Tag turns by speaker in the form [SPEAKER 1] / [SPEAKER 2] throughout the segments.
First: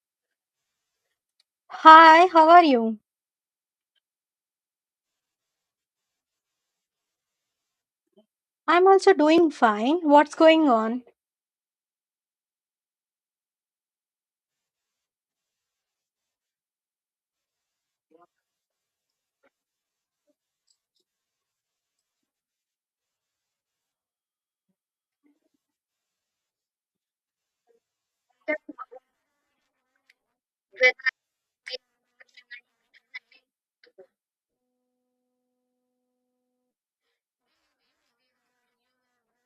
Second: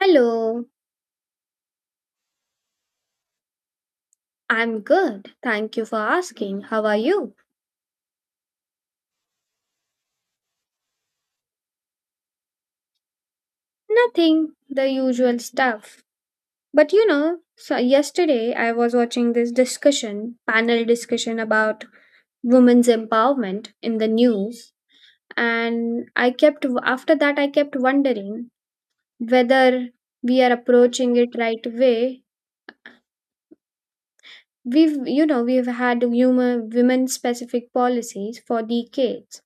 [SPEAKER 1] Hello.
[SPEAKER 2] Hi, how are you?
[SPEAKER 1] I'm good, thank you for asking. How are you?
[SPEAKER 2] I'm also doing fine. What's going on?
[SPEAKER 1] Nothing, the usual stuff. But you know, so yesterday I was watching this discussion, panel discussion about women's empowerment in the news, and I kept after that I kept wondering whether we are approaching it right way. We've we've had human women specific policies for decades.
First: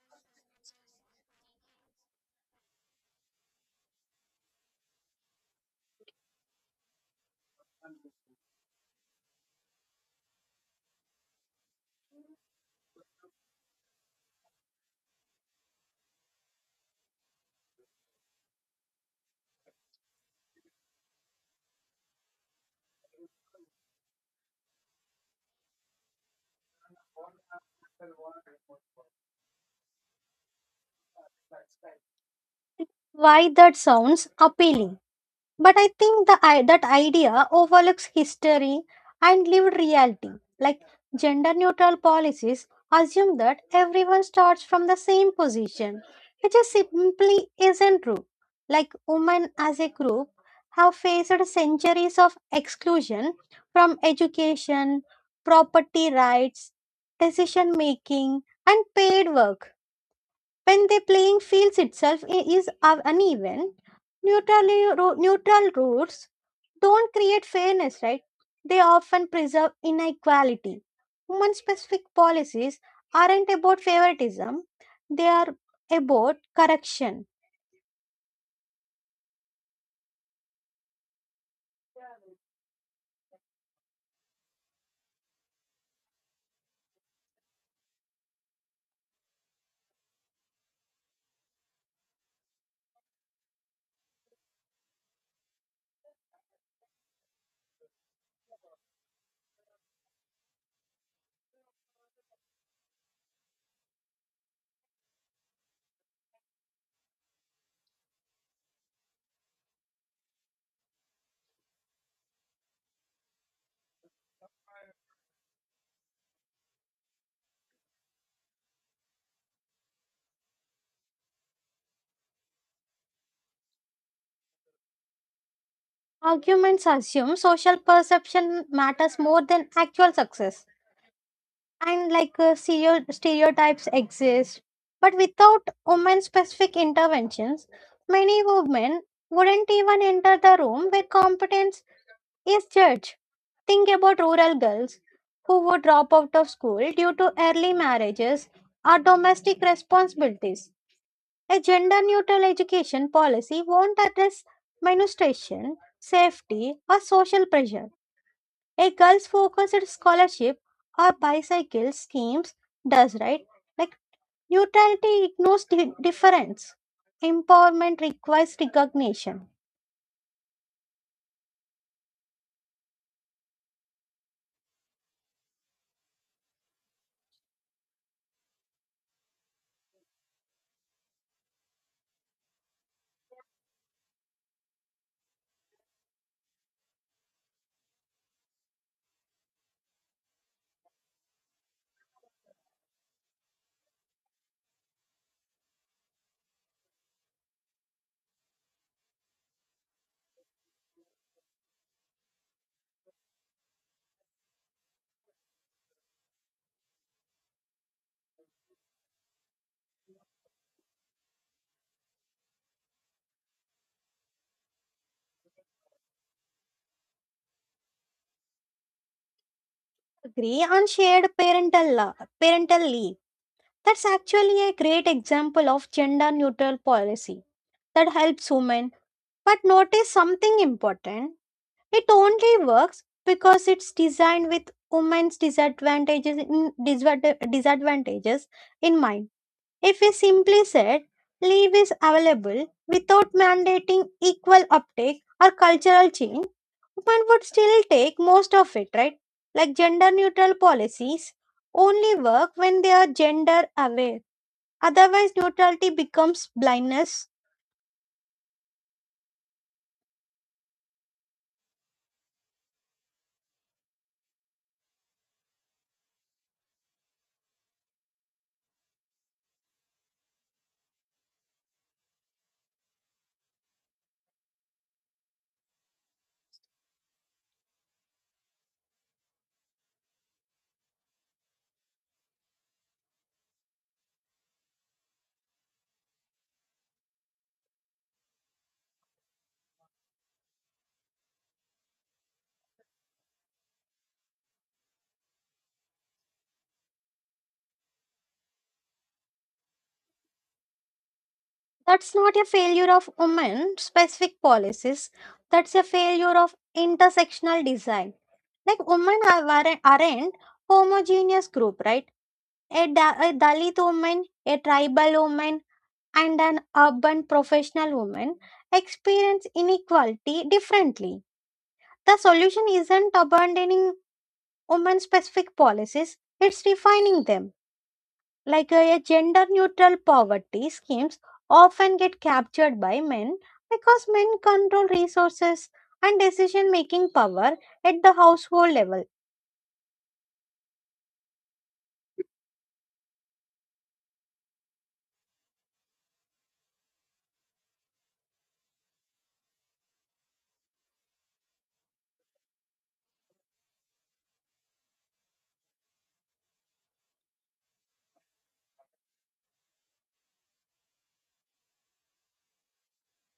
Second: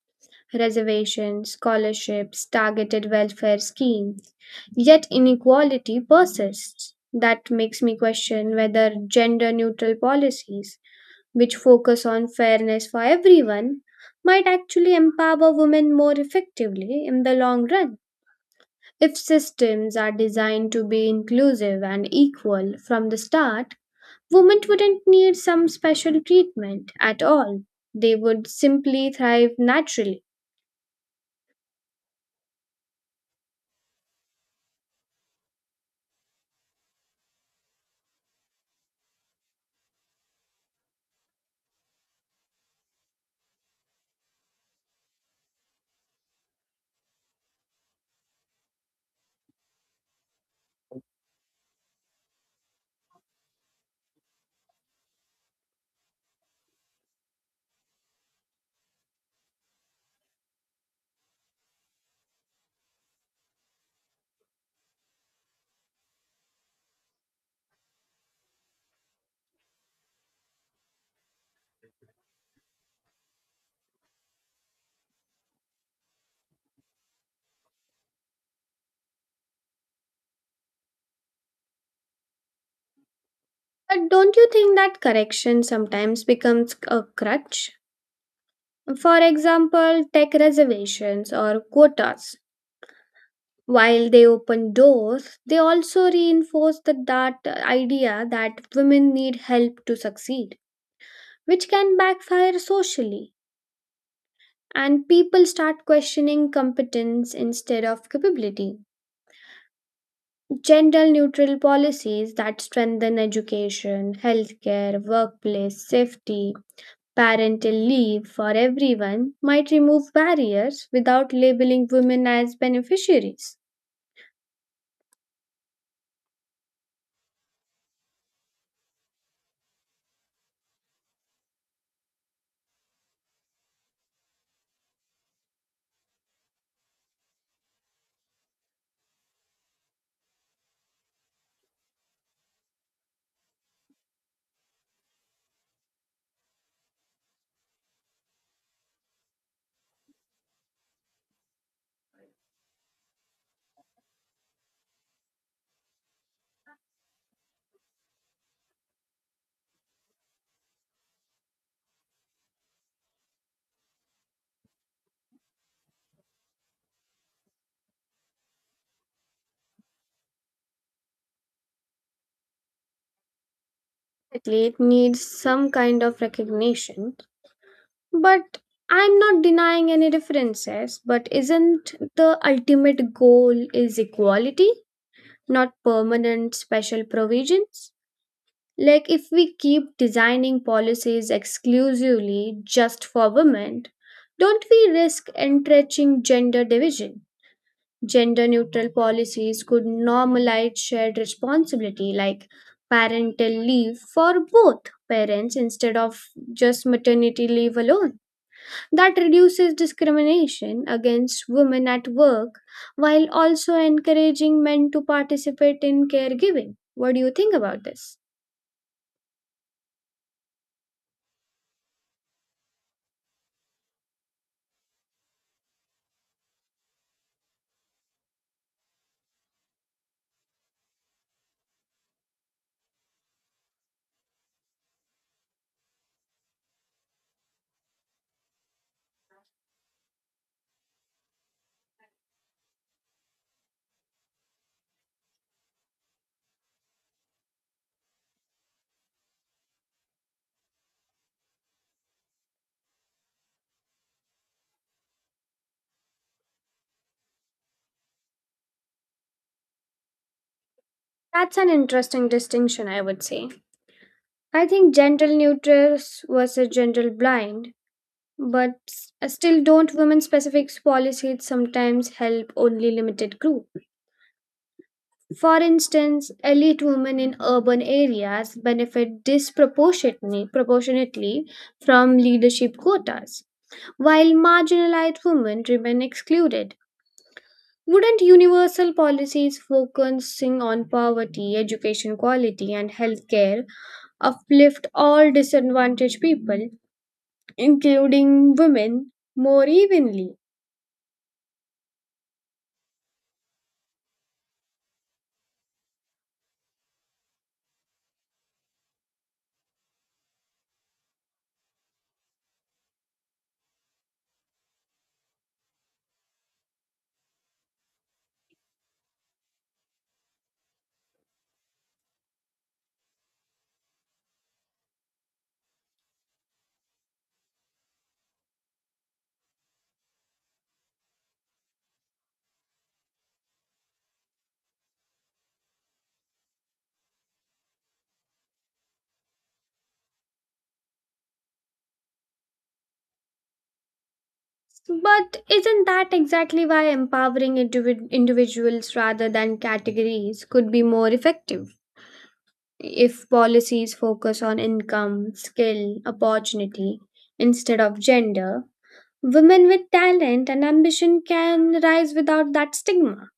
[SPEAKER 1] Reservations, scholarships, targeted welfare schemes. Yet inequality persists. That makes me question whether gender neutral policies, which focus on fairness for everyone, might actually empower women more effectively in the long run. If systems are designed to be inclusive and equal from the start, women wouldn't need some special treatment at all. They would simply thrive naturally.
[SPEAKER 2] Why that sounds appealing. But I think that idea overlooks history and lived reality. Like gender neutral policies assume that everyone starts from the same position, which is simply isn't true. Like women as a group have faced centuries of exclusion from education, property rights, decision making, and paid work. When the playing fields itself uneven, neutral, neutral rules don't create fairness, right? They often preserve inequality. Human specific policies aren't about favoritism, they are about correction.
[SPEAKER 1] But don't you think that correction sometimes becomes a crutch? For example, tech reservations or quotas. While they open doors, they also reinforce that idea that women need help to succeed, which can backfire socially. And people start questioning competence instead of capability. Gender neutral policies that strengthen education, healthcare, workplace, safety, parental leave for everyone might remove barriers without labeling women as beneficiaries.
[SPEAKER 2] Arguments assume social perception matters more than actual success. And like stereotypes exist. But without women specific interventions, many women wouldn't even enter the room where competence is judged. Think about rural girls who would drop out of school due to early marriages or domestic responsibilities. A gender neutral education policy won't address menstruation, safety, or social pressure. A girls focused scholarship or bicycle schemes does, right? Like neutrality ignores difference. Empowerment requires recognition.
[SPEAKER 1] Definitely, it needs some kind of recognition, but I'm not denying any differences. But isn't the ultimate goal is equality, not permanent special provisions? Like if we keep designing policies exclusively just for women, don't we risk entrenching gender division? Gender neutral policies could normalize shared responsibility, like parental leave for both parents instead of just maternity leave alone. That reduces discrimination against women at work while also encouraging men to participate in caregiving. What do you think about this?
[SPEAKER 2] Agree on shared parental leave. That's actually a great example of gender neutral policy that helps women. But notice something important. It only works because it's designed with women's disadvantages in disadvantages in mind. If we simply said leave is available without mandating equal uptake or cultural change, women would still take most of it, right? Like gender neutral policies only work when they are gender aware. Otherwise, neutrality becomes blindness.
[SPEAKER 1] That's an interesting distinction, I would say. I think gender neutral versus gender blind. But still, don't women specific policies sometimes help only limited group? For instance, elite women in urban areas benefit disproportionately proportionately from leadership quotas, while marginalized women remain excluded. Wouldn't universal policies focusing on poverty, education quality, and healthcare uplift all disadvantaged people, including women, more evenly?
[SPEAKER 2] That's not a failure of women specific policies, that's a failure of intersectional design. Like, aren't homogeneous group, right? A Dalit woman, a tribal woman, and an urban professional woman experience inequality differently. The solution isn't abandoning women specific policies, it's refining them. Like a gender neutral poverty schemes often get captured by men because men control resources and decision making power at the household level.
[SPEAKER 1] But isn't that exactly why empowering individuals rather than categories could be more effective? If policies focus on income, skill, opportunity instead of gender, women with talent and ambition can rise without that stigma.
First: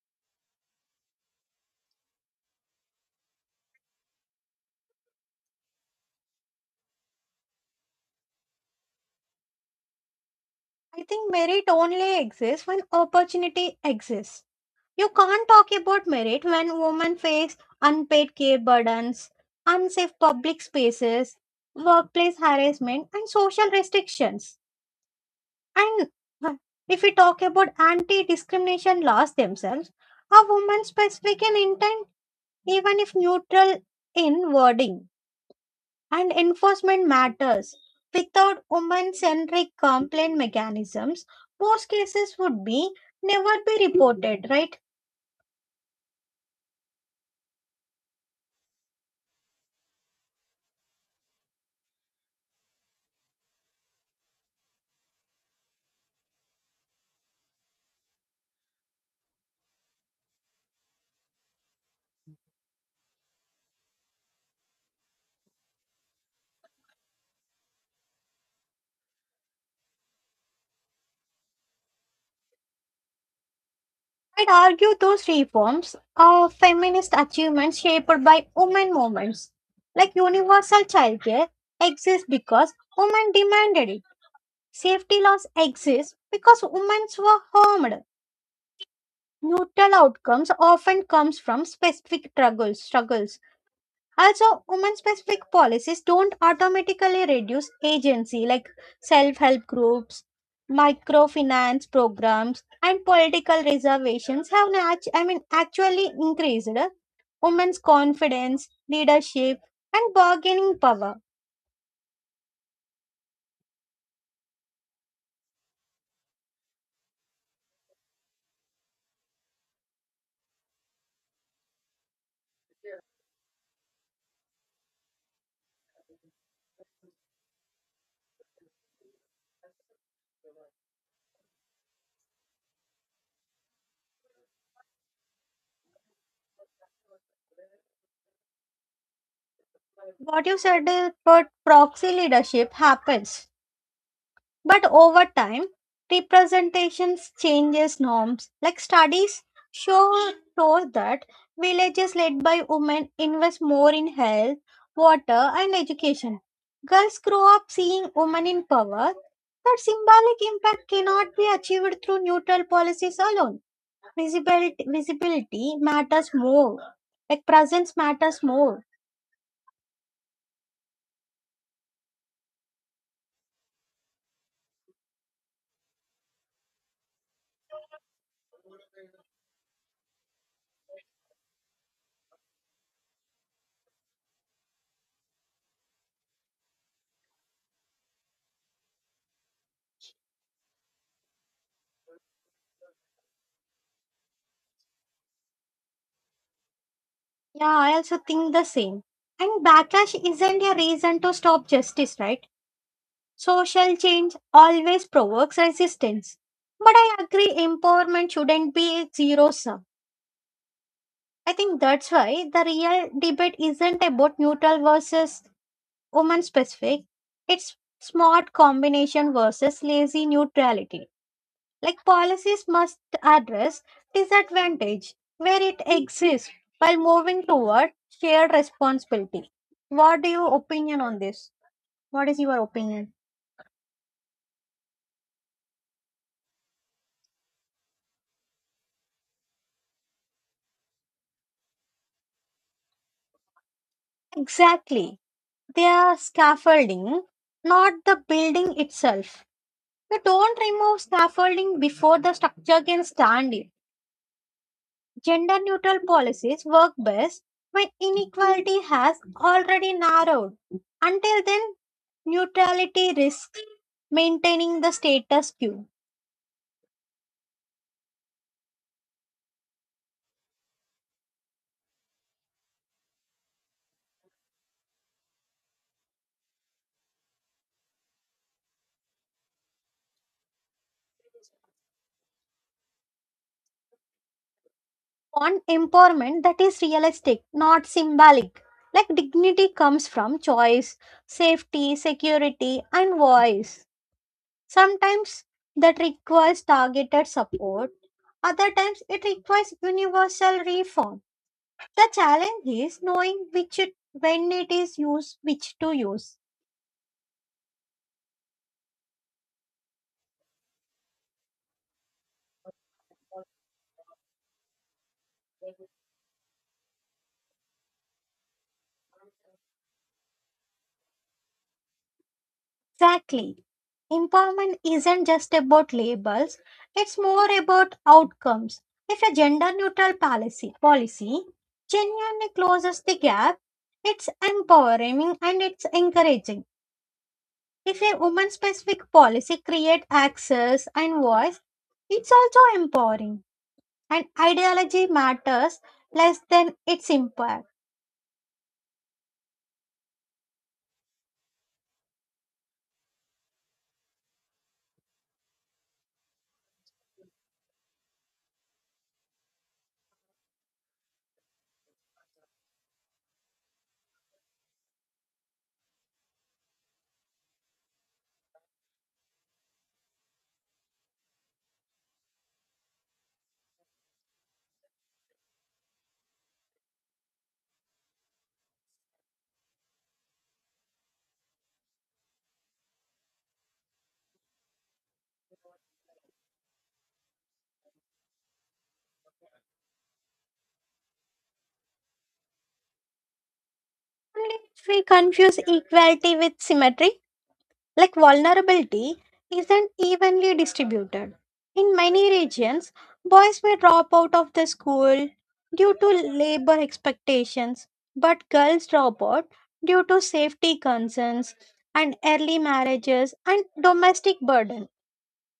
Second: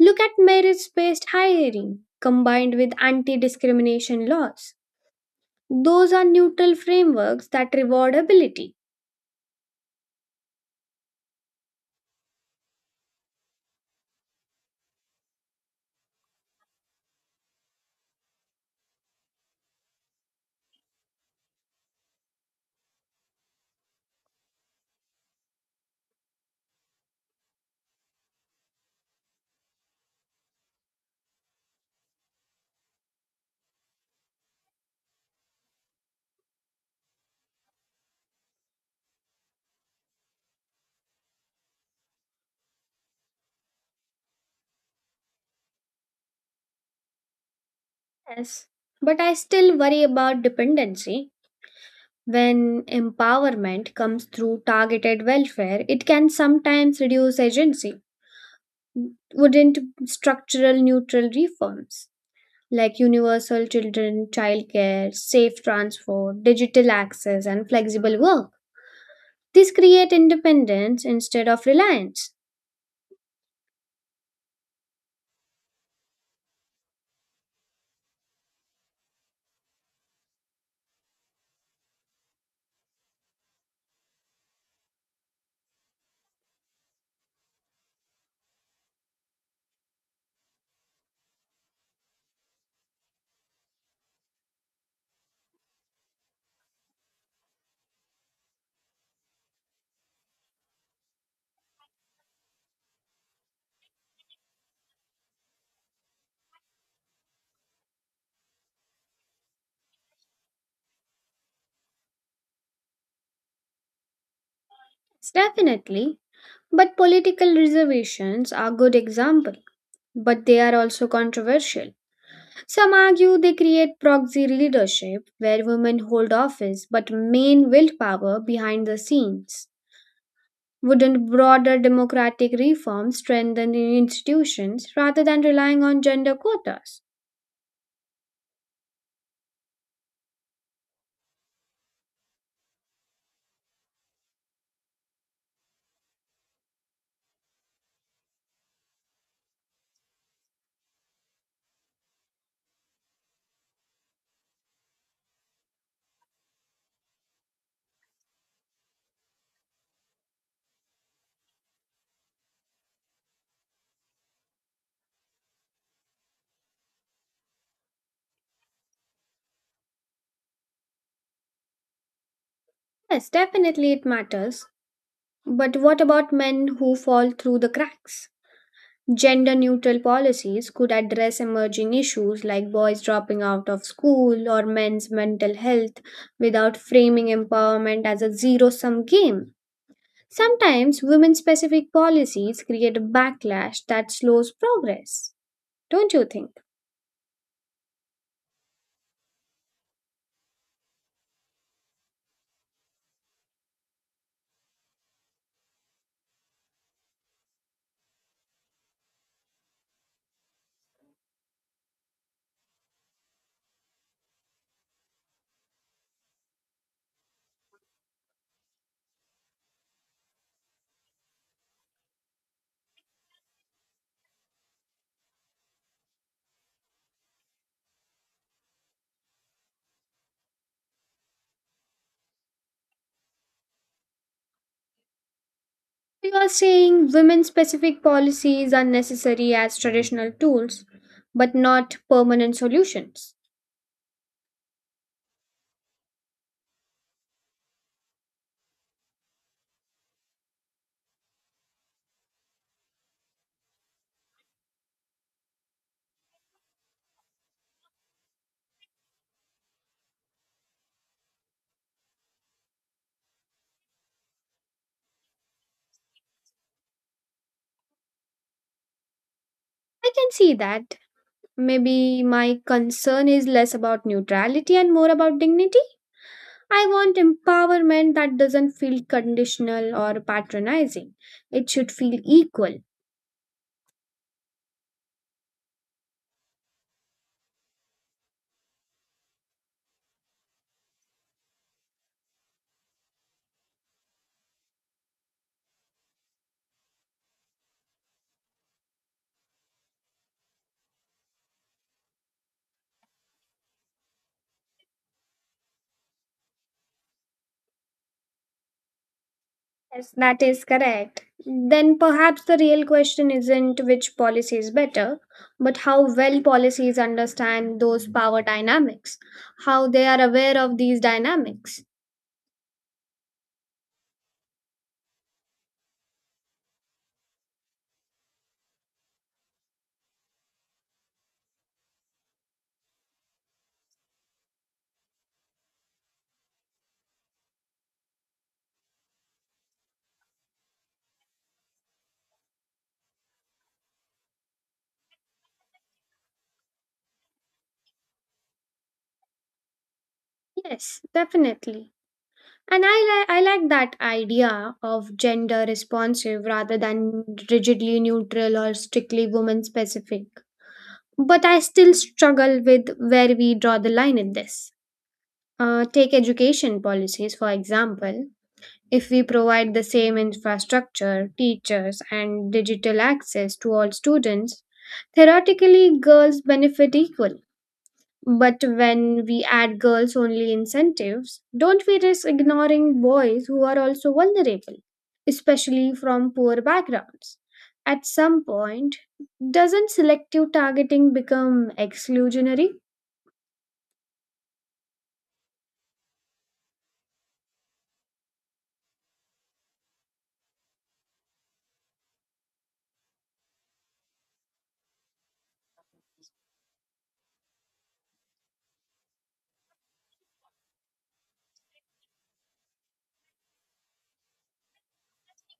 [SPEAKER 1] Look at merit based hiring combined with anti discrimination laws. Those are neutral frameworks that reward ability.
[SPEAKER 2] I think merit only exists when opportunity exists. You can't talk about merit when women face unpaid care burdens, unsafe public spaces, workplace harassment, and social restrictions. And uh, if we talk about anti discrimination laws themselves, are women specific in intent, even if neutral in wording, and enforcement matters. Without women centric complaint mechanisms, most cases would be never be reported, right?
[SPEAKER 1] Yes. But I still worry about dependency. When empowerment comes through targeted welfare, it can sometimes reduce agency. Wouldn't structural neutral reforms like universal children childcare, safe transport, digital access, and flexible work? These create independence instead of reliance.
[SPEAKER 2] I'd argue those reforms are feminist achievements shaped by women movements. Like universal childcare exists because women demanded it. Safety laws exist because women were harmed. Neutral outcomes often comes from specific struggles. Also, women specific policies don't automatically reduce agency, like self help groups, microfinance programs, and political reservations have nat- I mean, actually increased women's confidence, leadership, and bargaining power.
[SPEAKER 1] Definitely. But political reservations are good example, but they are also controversial. Some argue they create proxy leadership where women hold office but main willpower behind the scenes. Wouldn't broader democratic reform strengthen the institutions rather than relying on gender quotas?
[SPEAKER 2] What you said about proxy leadership happens. But over time, representations changes norms. Like studies show show that villages led by women invest more in health, water, and education. Girls grow up seeing women in power. That symbolic impact cannot be achieved through neutral policies alone. Visibility, matters more. Like presence matters more.
[SPEAKER 1] Yes, definitely it matters. But what about men who fall through the cracks? Gender neutral policies could address emerging issues like boys dropping out of school or men's mental health without framing empowerment as a zero sum game. Sometimes women specific policies create a backlash that slows progress, don't you think?
[SPEAKER 2] Yeah, I also think the same. And backlash isn't a reason to stop justice, right? Social change always provokes resistance. But I agree, empowerment shouldn't be a zero sum. I think that's why the real debate isn't about neutral versus woman specific, it's smart combination versus lazy neutrality. Like policies must address disadvantage where it exists while moving toward shared responsibility. What do you opinion on this? What is your opinion?
[SPEAKER 1] You are saying women specific policies are necessary as traditional tools, but not permanent solutions.
[SPEAKER 2] Exactly. Their scaffolding, not the building itself. We don't remove scaffolding before the structure can stand it. Gender neutral policies work best when inequality has already narrowed. Until then, neutrality risks maintaining the status quo.
[SPEAKER 1] I can see that. Maybe my concern is less about neutrality and more about dignity. I want empowerment that doesn't feel conditional or patronizing. It should feel equal.
[SPEAKER 2] On empowerment that is realistic, not symbolic. Like dignity comes from choice, safety, security, and voice. Sometimes that requires targeted support, other times it requires universal reform. The challenge is knowing when it is used, which to use.
[SPEAKER 1] Yes, that is correct. Then perhaps the real question isn't which policy is better, but how well policies understand those power dynamics, how they are aware of these dynamics.
[SPEAKER 2] Exactly. Empowerment isn't just about labels, it's more about outcomes. If a gender neutral policy genuinely closes the gap, it's empowering and it's encouraging. If a woman specific policy creates access and voice, it's also empowering, and ideology matters less than its impact.
[SPEAKER 1] Yes, definitely. And I like that idea of gender responsive rather than rigidly neutral or strictly woman specific. But I still struggle with where we draw the line in this. Take education policies, for example. If we provide the same infrastructure, teachers, and digital access to all students, theoretically girls benefit equally. But when we add girls only incentives, don't we risk ignoring boys who are also vulnerable, especially from poor backgrounds? At some point, doesn't selective targeting become exclusionary?
[SPEAKER 2] And if we confuse equality with symmetry, like vulnerability isn't evenly distributed. In many regions, boys may drop out of the school due to labor expectations, but girls drop out due to safety concerns and early marriages and domestic burdens.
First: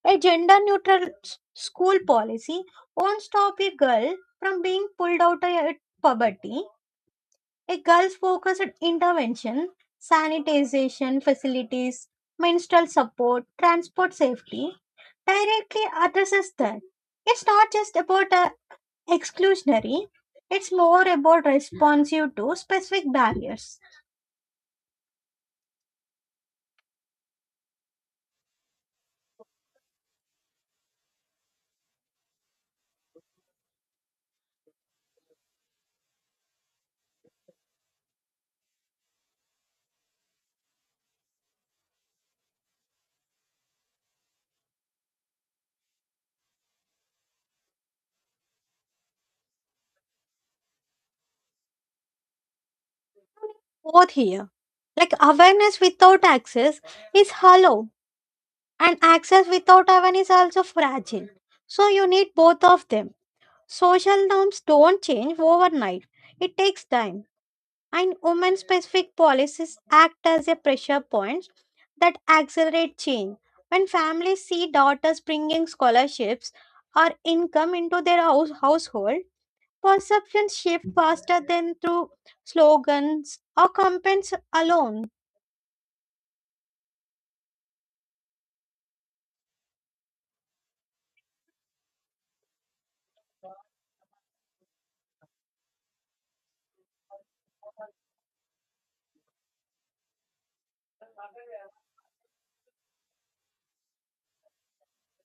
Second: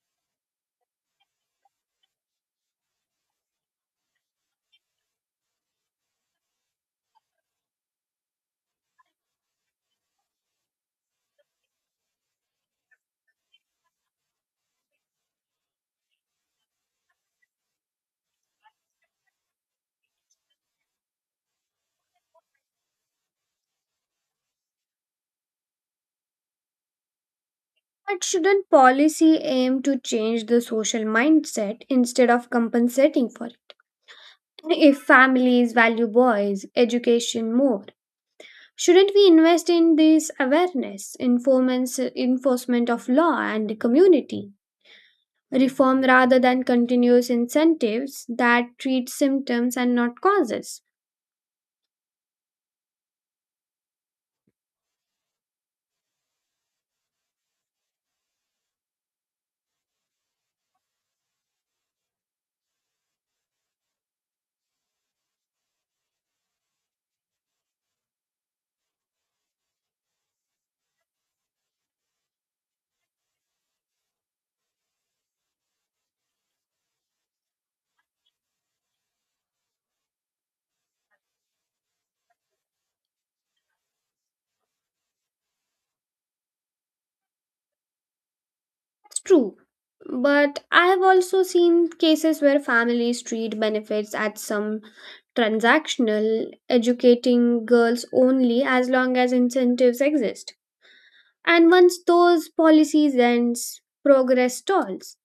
[SPEAKER 2] A gender neutral school policy won't stop a girl from being pulled out of poverty. A girl's focused intervention, sanitization facilities, menstrual support, transport safety directly addresses that. It's not just about exclusionary, it's more about responsive to specific barriers.
[SPEAKER 1] But shouldn't policy aim to change the social mindset instead of compensating for it? If families value boys' education more, shouldn't we invest in this awareness, enforcement of law, and community reform rather than continuous incentives that treat symptoms and not causes?
[SPEAKER 2] Both here, like awareness without access is hollow and access without awareness also fragile, so you need both of them. Social norms don't change overnight, it takes time, and women specific policies act as a pressure points that accelerate change. When families see daughters bringing scholarships or income into their household, perceptions shift faster than through slogans or campaigns alone.
[SPEAKER 1] It's true. But I have also seen cases where families treat benefits as some transactional, educating girls only as long as incentives exist. And once those policies ends, progress stalls.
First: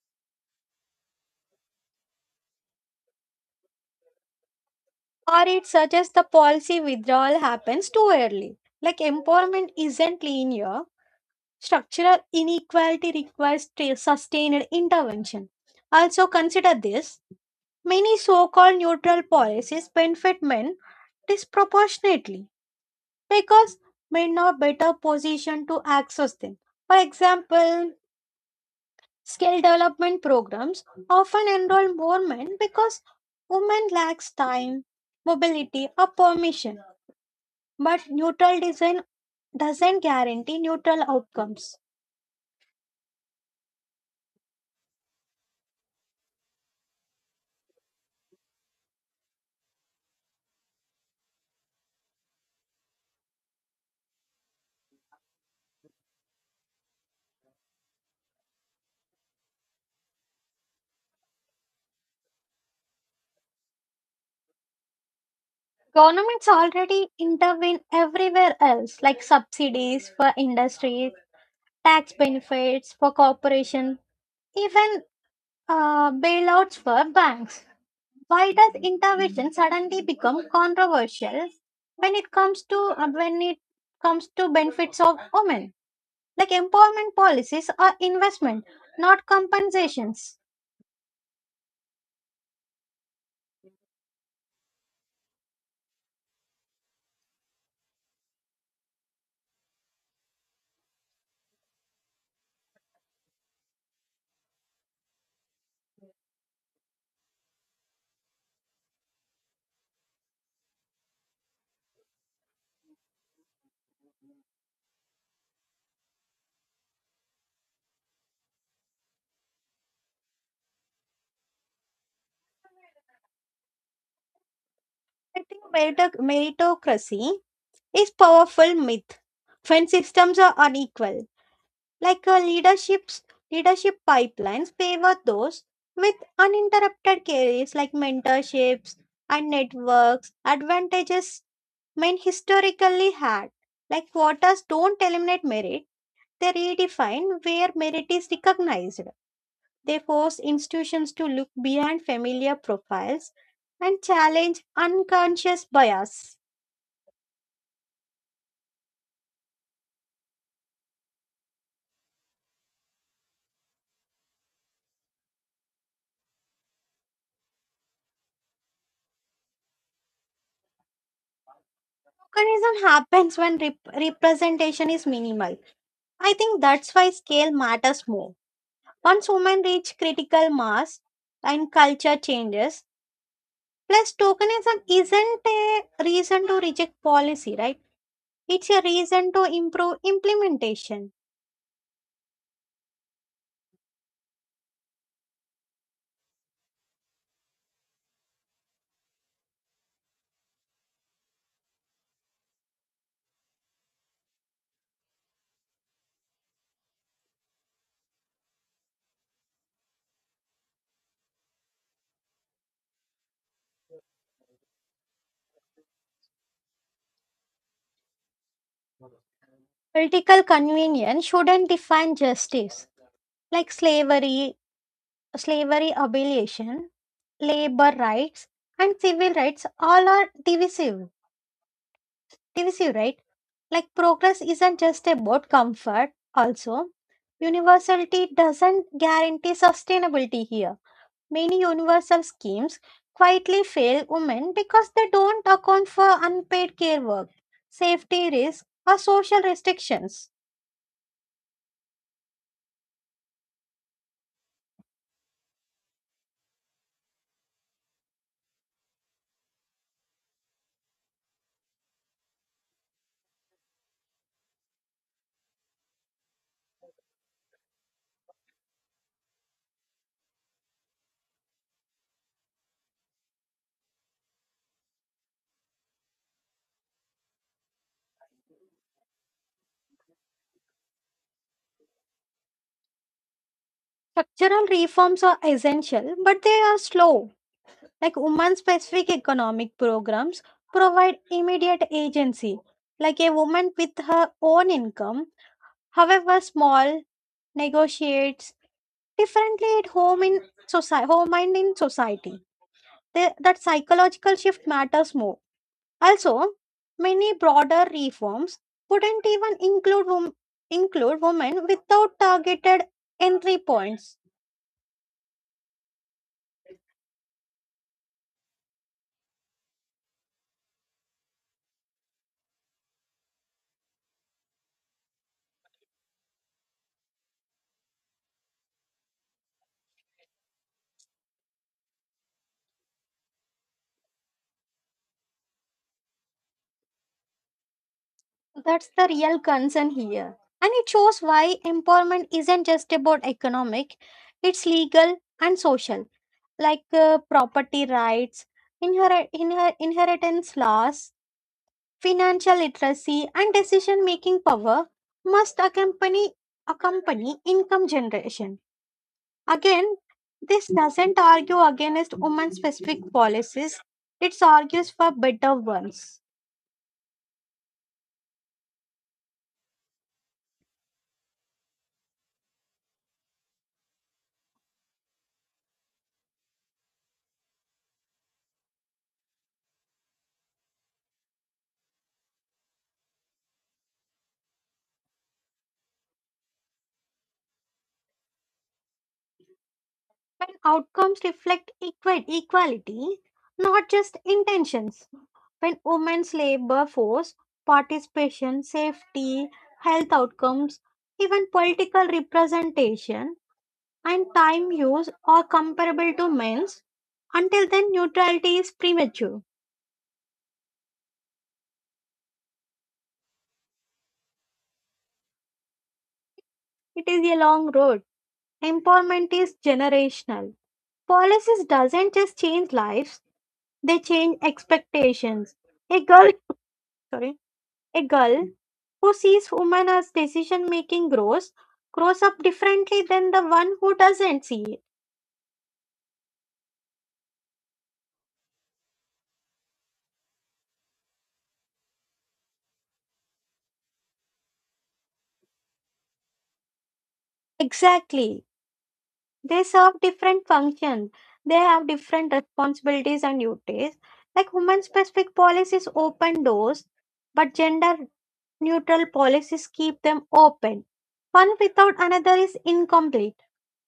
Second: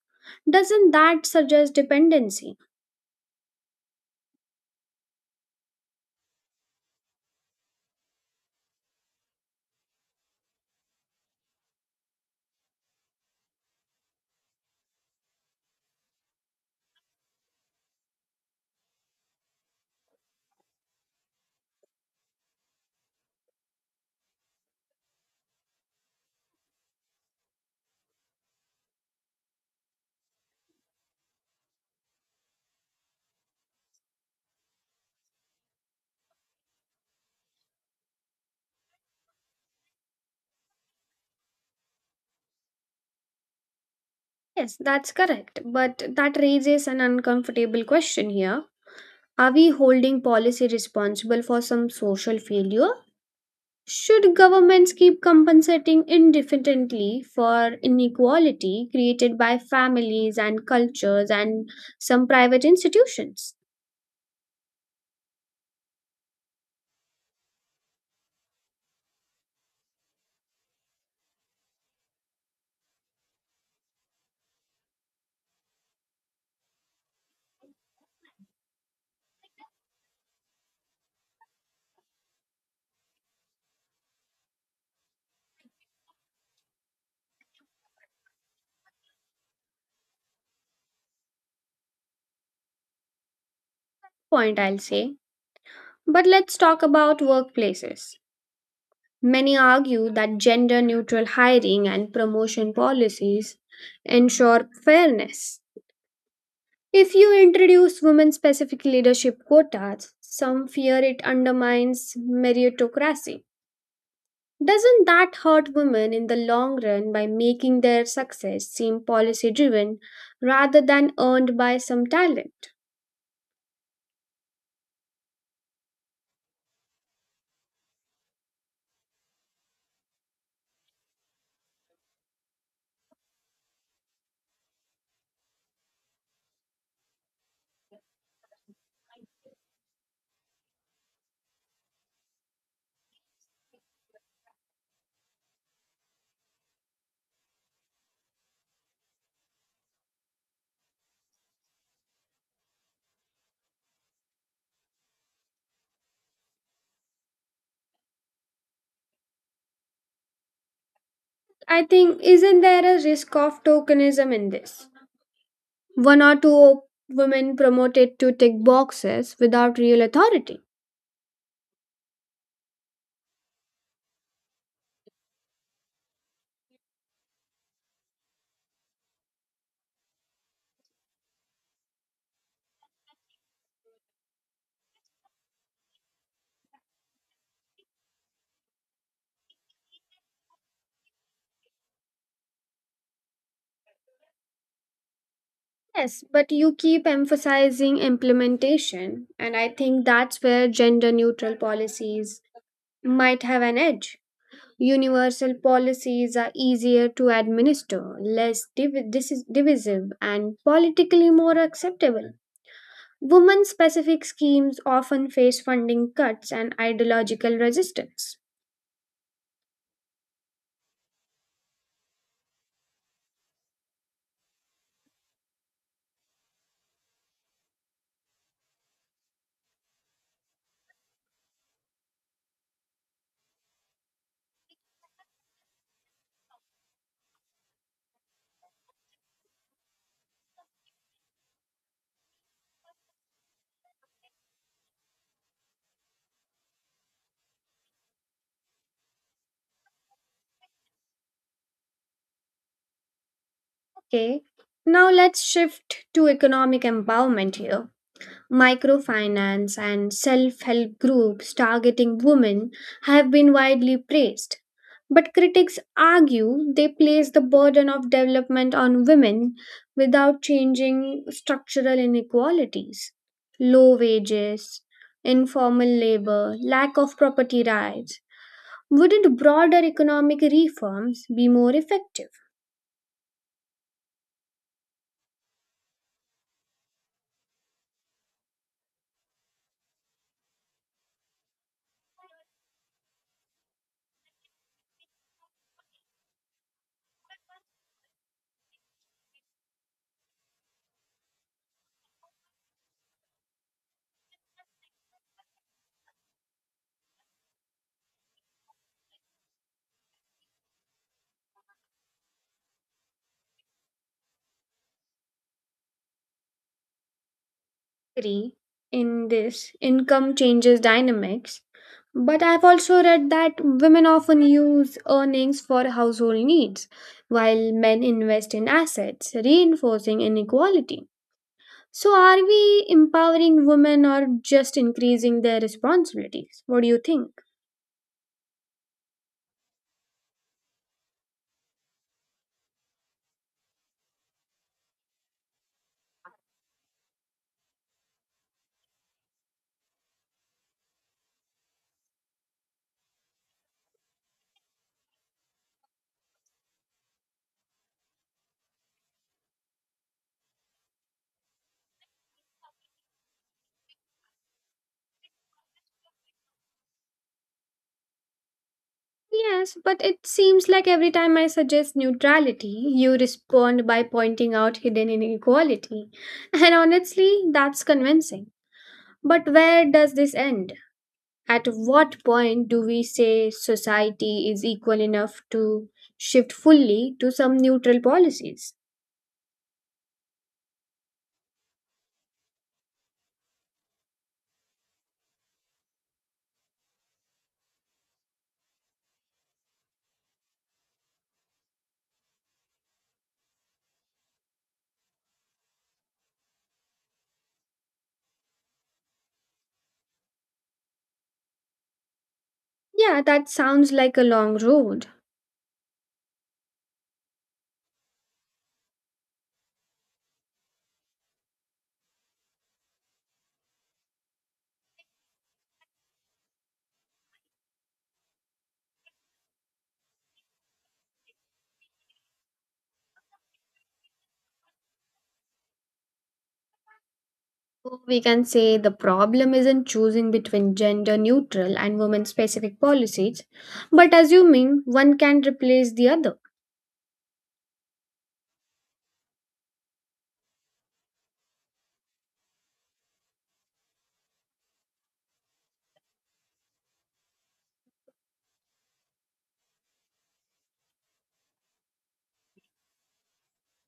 [SPEAKER 1] Doesn't that suggest dependency?
[SPEAKER 2] Or it suggests the policy withdrawal happens too early. Like empowerment isn't linear, structural inequality requires sustained intervention. Also, consider this, many so called neutral policies benefit men disproportionately because men are better positioned to access them. For example, skill development programs often enroll more men because women lacks time, mobility, or permission. But neutral design doesn't guarantee neutral outcomes.
[SPEAKER 1] Yes, that's correct. But that raises an uncomfortable question here. Are we holding policy responsible for some social failure? Should governments keep compensating indefinitely for inequality created by families and cultures and some private institutions?
[SPEAKER 2] Governments already intervene everywhere else, like subsidies for industries, tax benefits for corporations, even bailouts for banks. Why does intervention suddenly become controversial when it comes to benefits of women? Like empowerment policies are investment, not compensations.
[SPEAKER 1] Point I'll say. But let's talk about workplaces. Many argue that gender neutral hiring and promotion policies ensure fairness. If you introduce women specific leadership quotas, some fear it undermines meritocracy. Doesn't that hurt women in the long run by making their success seem policy driven rather than earned by some talent?
[SPEAKER 2] Effective meritocracy is powerful myth. When systems are unequal, like a leadership pipelines favor those with uninterrupted careers like mentorships and networks, advantages men historically had. Like quotas don't eliminate merit, they redefine where merit is recognized. They force institutions to look beyond familiar profiles and challenge unconscious bias.
[SPEAKER 1] I think, isn't there a risk of tokenism in this? One or two women promoted to tick boxes without real authority.
[SPEAKER 2] Tokenism happens when representation is minimal. I think that's why scale matters more. Once women reach critical mass and culture changes, plus tokenism isn't a reason to reject policy, right? It's a reason to improve implementation.
[SPEAKER 1] Yes, but you keep emphasizing implementation, and I think that's where gender neutral policies might have an edge. Universal policies are easier to administer, less divisive, and politically more acceptable. Women specific schemes often face funding cuts and ideological resistance.
[SPEAKER 2] Political convenience shouldn't define justice. Like slavery abolition, labor rights, and civil rights all are divisive. Tennessee, right? Like progress isn't just about comfort, also. Universality doesn't guarantee sustainability here. Many universal schemes quietly fail women because they don't account for unpaid care work, safety risks, or social restrictions.
[SPEAKER 1] Okay, now let's shift to economic empowerment here. Microfinance and self help groups targeting women have been widely praised, but critics argue they place the burden of development on women without changing structural inequalities. Low wages, informal labor, lack of property rights. Wouldn't broader economic reforms be more effective?
[SPEAKER 2] Structural reforms are essential, but they are slow. Like women specific economic programs provide immediate agency. Like a woman with her own income, however small, negotiates differently at home in society home and in society. That psychological shift matters more. Also, many broader reforms wouldn't even include wom- include women without targeted entry points.
[SPEAKER 1] Three, in this income changes dynamics, but I've also read that women often use earnings for household needs, while men invest in assets, reinforcing inequality. So, are we empowering women or just increasing their responsibilities? What do you think?
[SPEAKER 2] That's the real concern here, and it shows why empowerment isn't just about economic, it's legal and social. Like property rights, inheritance laws, financial literacy and decision making power must accompany income generation. Again, this doesn't argue against women specific policies, it argues for better ones.
[SPEAKER 1] Yes, but it seems like every time I suggest neutrality, you respond by pointing out hidden inequality. And honestly, that's convincing. But where does this end? At what point do we say society is equal enough to shift fully to some neutral policies?
[SPEAKER 2] When outcomes reflect equality, not just intentions. When women's labor force, participation, safety, health outcomes, even political representation and time use are comparable to men's, until then, neutrality is premature.
[SPEAKER 1] Yeah, that sounds like a long road.
[SPEAKER 2] It is a long road. Empowerment is generational. Policies doesn't just change lives, they change expectations. A girl, sorry, a girl who sees women as decision making grows up differently than the one who doesn't see it.
[SPEAKER 1] We can say the problem isn't choosing between gender neutral and women specific policies, but assuming one can replace the other.
[SPEAKER 2] Exactly. They serve different functions. They have different responsibilities and duties. Like women specific policies open doors, but gender neutral policies keep them open. One without another is incomplete.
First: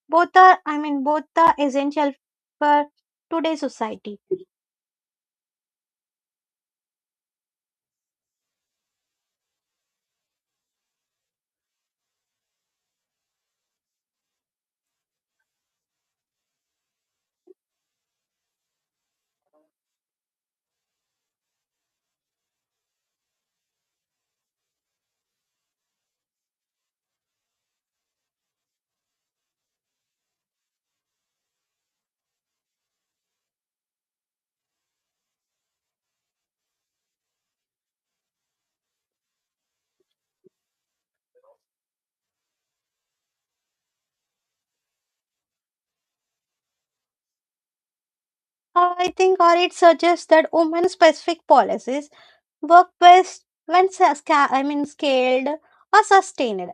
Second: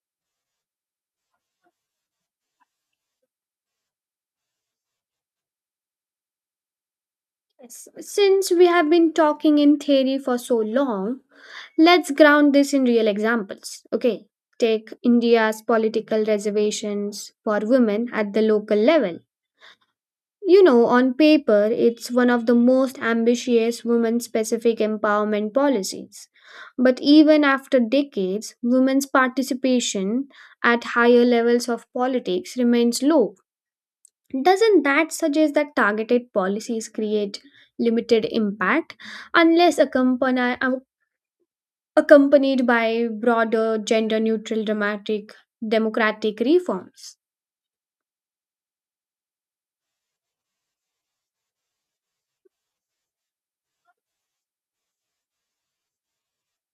[SPEAKER 2] Both are essential for today's society.
[SPEAKER 1] Yes, since we have been talking in theory for so long, let's ground this in real examples. Okay, take India's political reservations for women at the local level. You know, on paper, it's one of the most ambitious women specific empowerment policies. But even after decades, women's participation at higher levels of politics remains low. Doesn't that suggest that targeted policies create limited impact unless accompanied by broader gender neutral dramatic democratic reforms.
[SPEAKER 2] I think, or it suggests that women-specific policies work best when scaled or sustained.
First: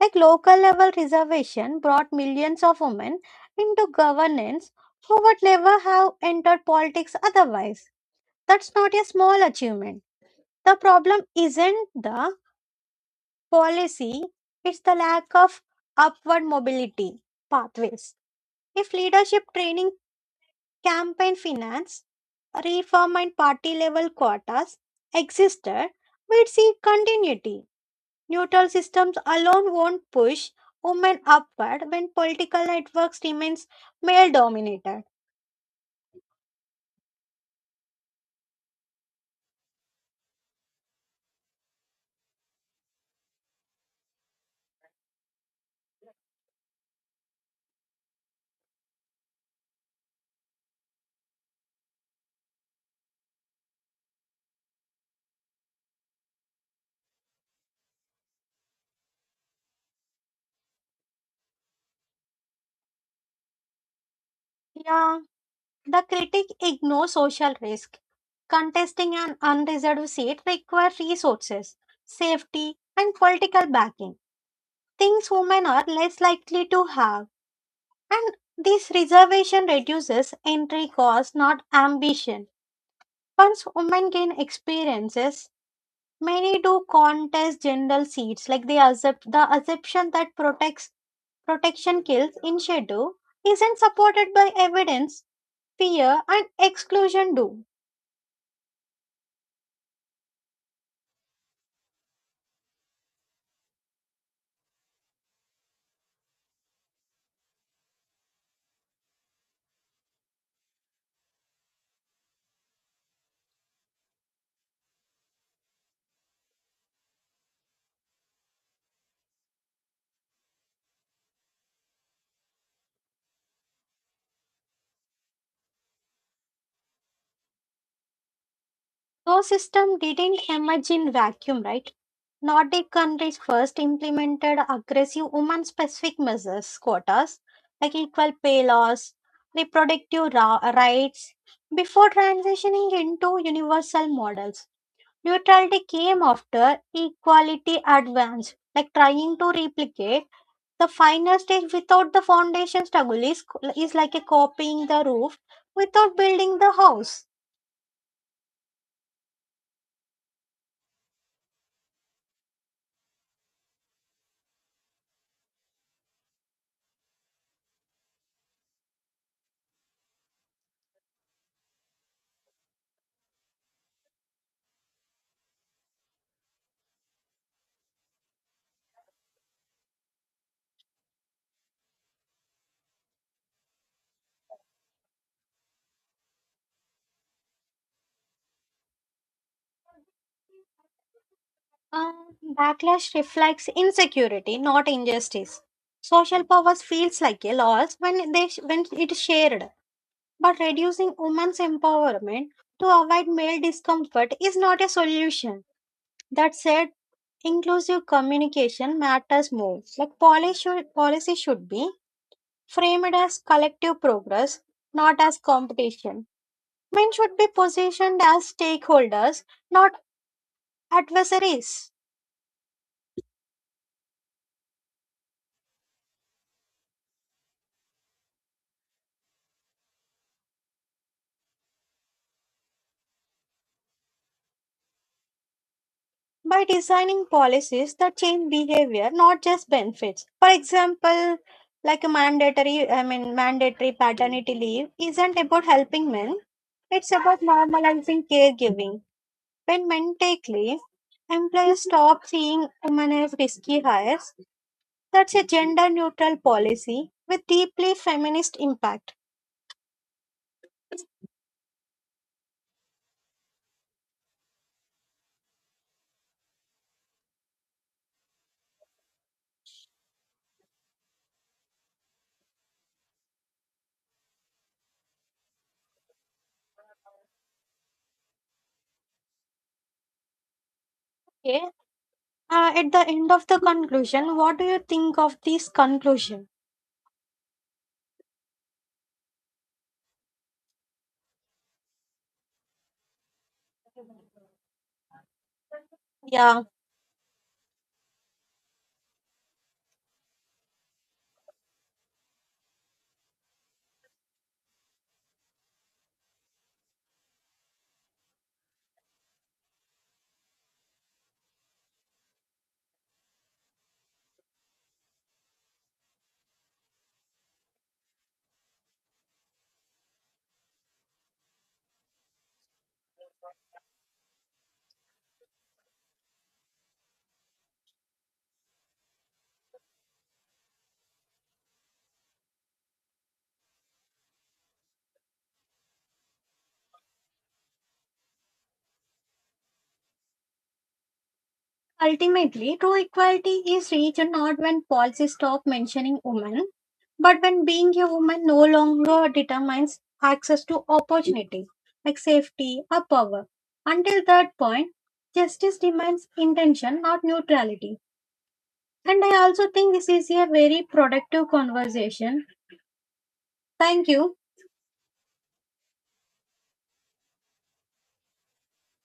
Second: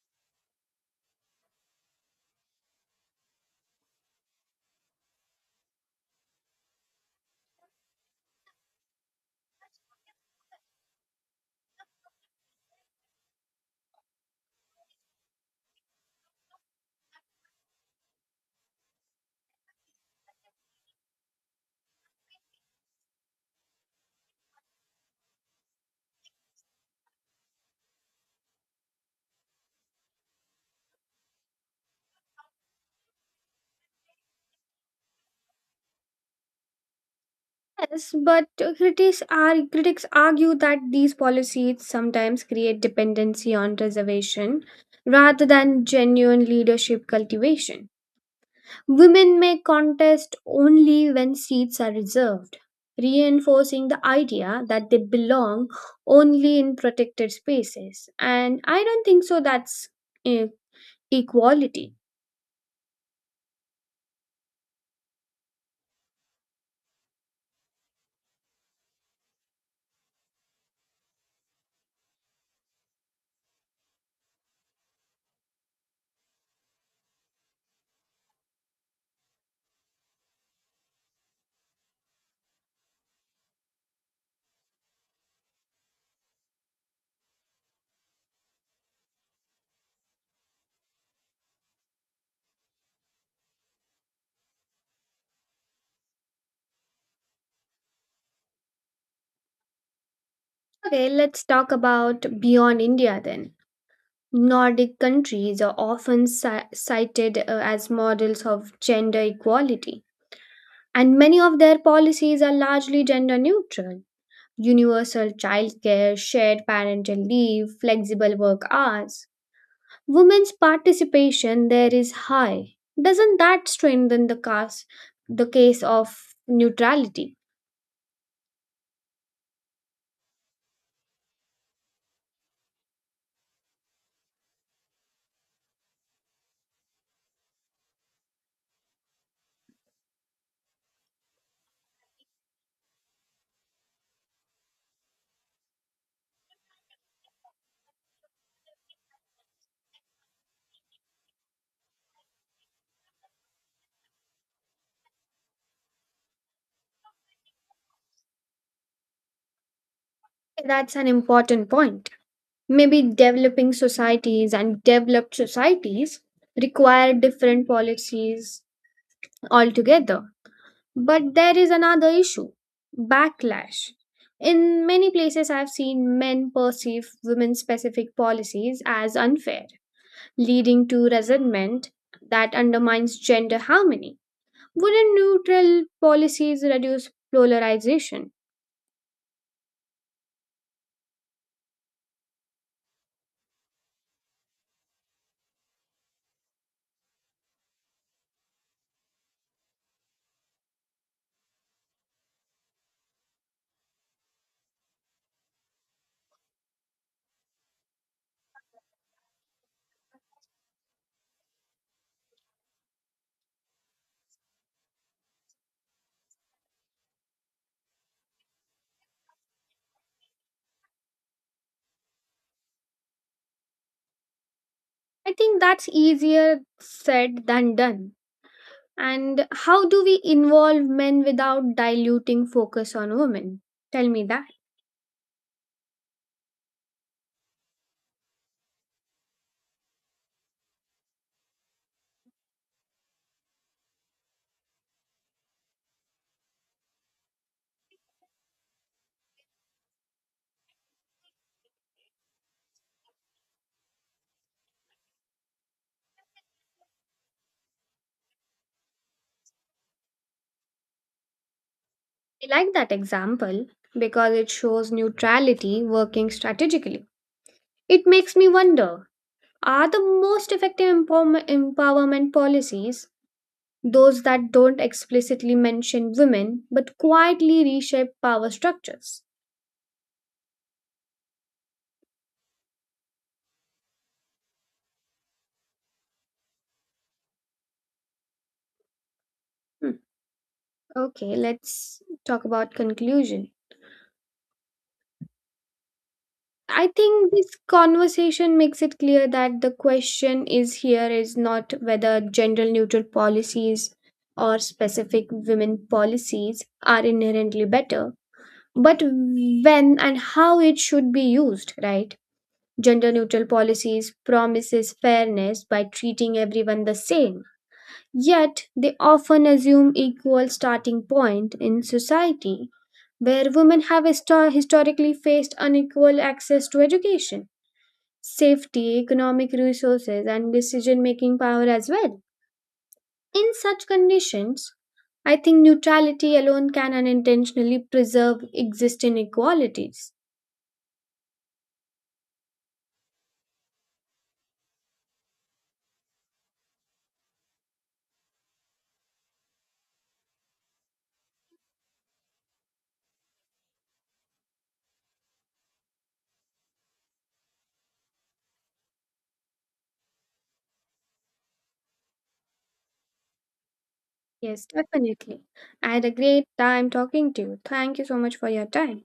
[SPEAKER 2] Like local level reservation brought millions of women into governance who would never have entered politics otherwise. That's not a small achievement. The problem isn't the policy, it's the lack of upward mobility pathways. If leadership training, campaign finance, reform, and party level quotas existed, we'd see continuity. Neutral systems alone won't push women upward when political networks remains male dominated.
[SPEAKER 1] Yes, but critics argue that these policies sometimes create dependency on reservation rather than genuine leadership cultivation. Women may contest only when seats are reserved, reinforcing the idea that they belong only in protected spaces. And I don't think so that's eh, equality.
[SPEAKER 2] Yeah. The critic ignores social risk. Contesting an unreserved seat requires resources, safety, and political backing, things women are less likely to have. And this reservation reduces entry cost, not ambition. Once women gain experiences, many do contest general seats, like they accept the assumption that protects protection kills initiative isn't supported by evidence, fear, and exclusion do.
[SPEAKER 1] Okay, let's talk about beyond India then. Nordic countries are often cited as models of gender equality, and many of their policies are largely gender neutral. Universal childcare, shared parental leave, flexible work hours. Women's participation there is high. Doesn't that strengthen the case of neutrality?
[SPEAKER 2] Those system didn't emerge in vacuum, right? Nordic countries first implemented aggressive woman specific measures, quotas, like equal pay laws, rights, before transitioning into universal models. Neutrality came after equality advanced, like trying to replicate the final stage without the foundation is like a copying the roof without building the house.
[SPEAKER 1] That's an important point. Maybe developing societies and developed societies require different policies altogether. But there is another issue: backlash. In many places, I've seen men perceive women specific policies as unfair, leading to resentment that undermines gender harmony. Wouldn't neutral policies reduce polarization?
[SPEAKER 2] Backlash reflects insecurity, not injustice. Social power feels like a loss when it is shared, but reducing women's empowerment to avoid male discomfort is not a solution. That said, inclusive communication matters more. Like policy should be framed as collective progress, not as competition. Men should be positioned as stakeholders, not adversaries.
[SPEAKER 1] I think that's easier said than done. And how do we involve men without diluting focus on women? Tell me that.
[SPEAKER 2] By designing policies that change behavior not just benefits, for example, like a mandatory I mean mandatory paternity leave isn't about helping men, it's about normalizing caregiving. When men take leave, employers stop seeing women as risky hires. That's a gender neutral policy with deeply feminist impact.
[SPEAKER 1] I like that example because it shows neutrality working strategically. It makes me wonder, are the most effective empowerment policies those that don't explicitly mention women but quietly reshape power structures?
[SPEAKER 2] Okay, at the end of the conclusion, what do you think of this conclusion?
[SPEAKER 1] Hmm. Okay, let's talk about conclusion.
[SPEAKER 2] Yeah.
[SPEAKER 1] I think this conversation makes it clear that the question is here is not whether gender neutral policies or specific women policies are inherently better, but when and how it should be used, right? Gender neutral policies promises fairness by treating everyone the same, yet they often assume equal starting point in society where women have historically faced unequal access to education safety, economic resources, and decision making power as well. In such conditions, I think neutrality alone can unintentionally preserve existing inequalities.
[SPEAKER 2] Ultimately, true equality is reached not when policies stop mentioning women, but when being a woman no longer determines access to opportunity, like safety or power. Until that point, justice demands intention, not neutrality. And I also think this is a very productive conversation. Thank you.
[SPEAKER 1] Yes, definitely. I had a great time talking to you. Thank you so much for your time.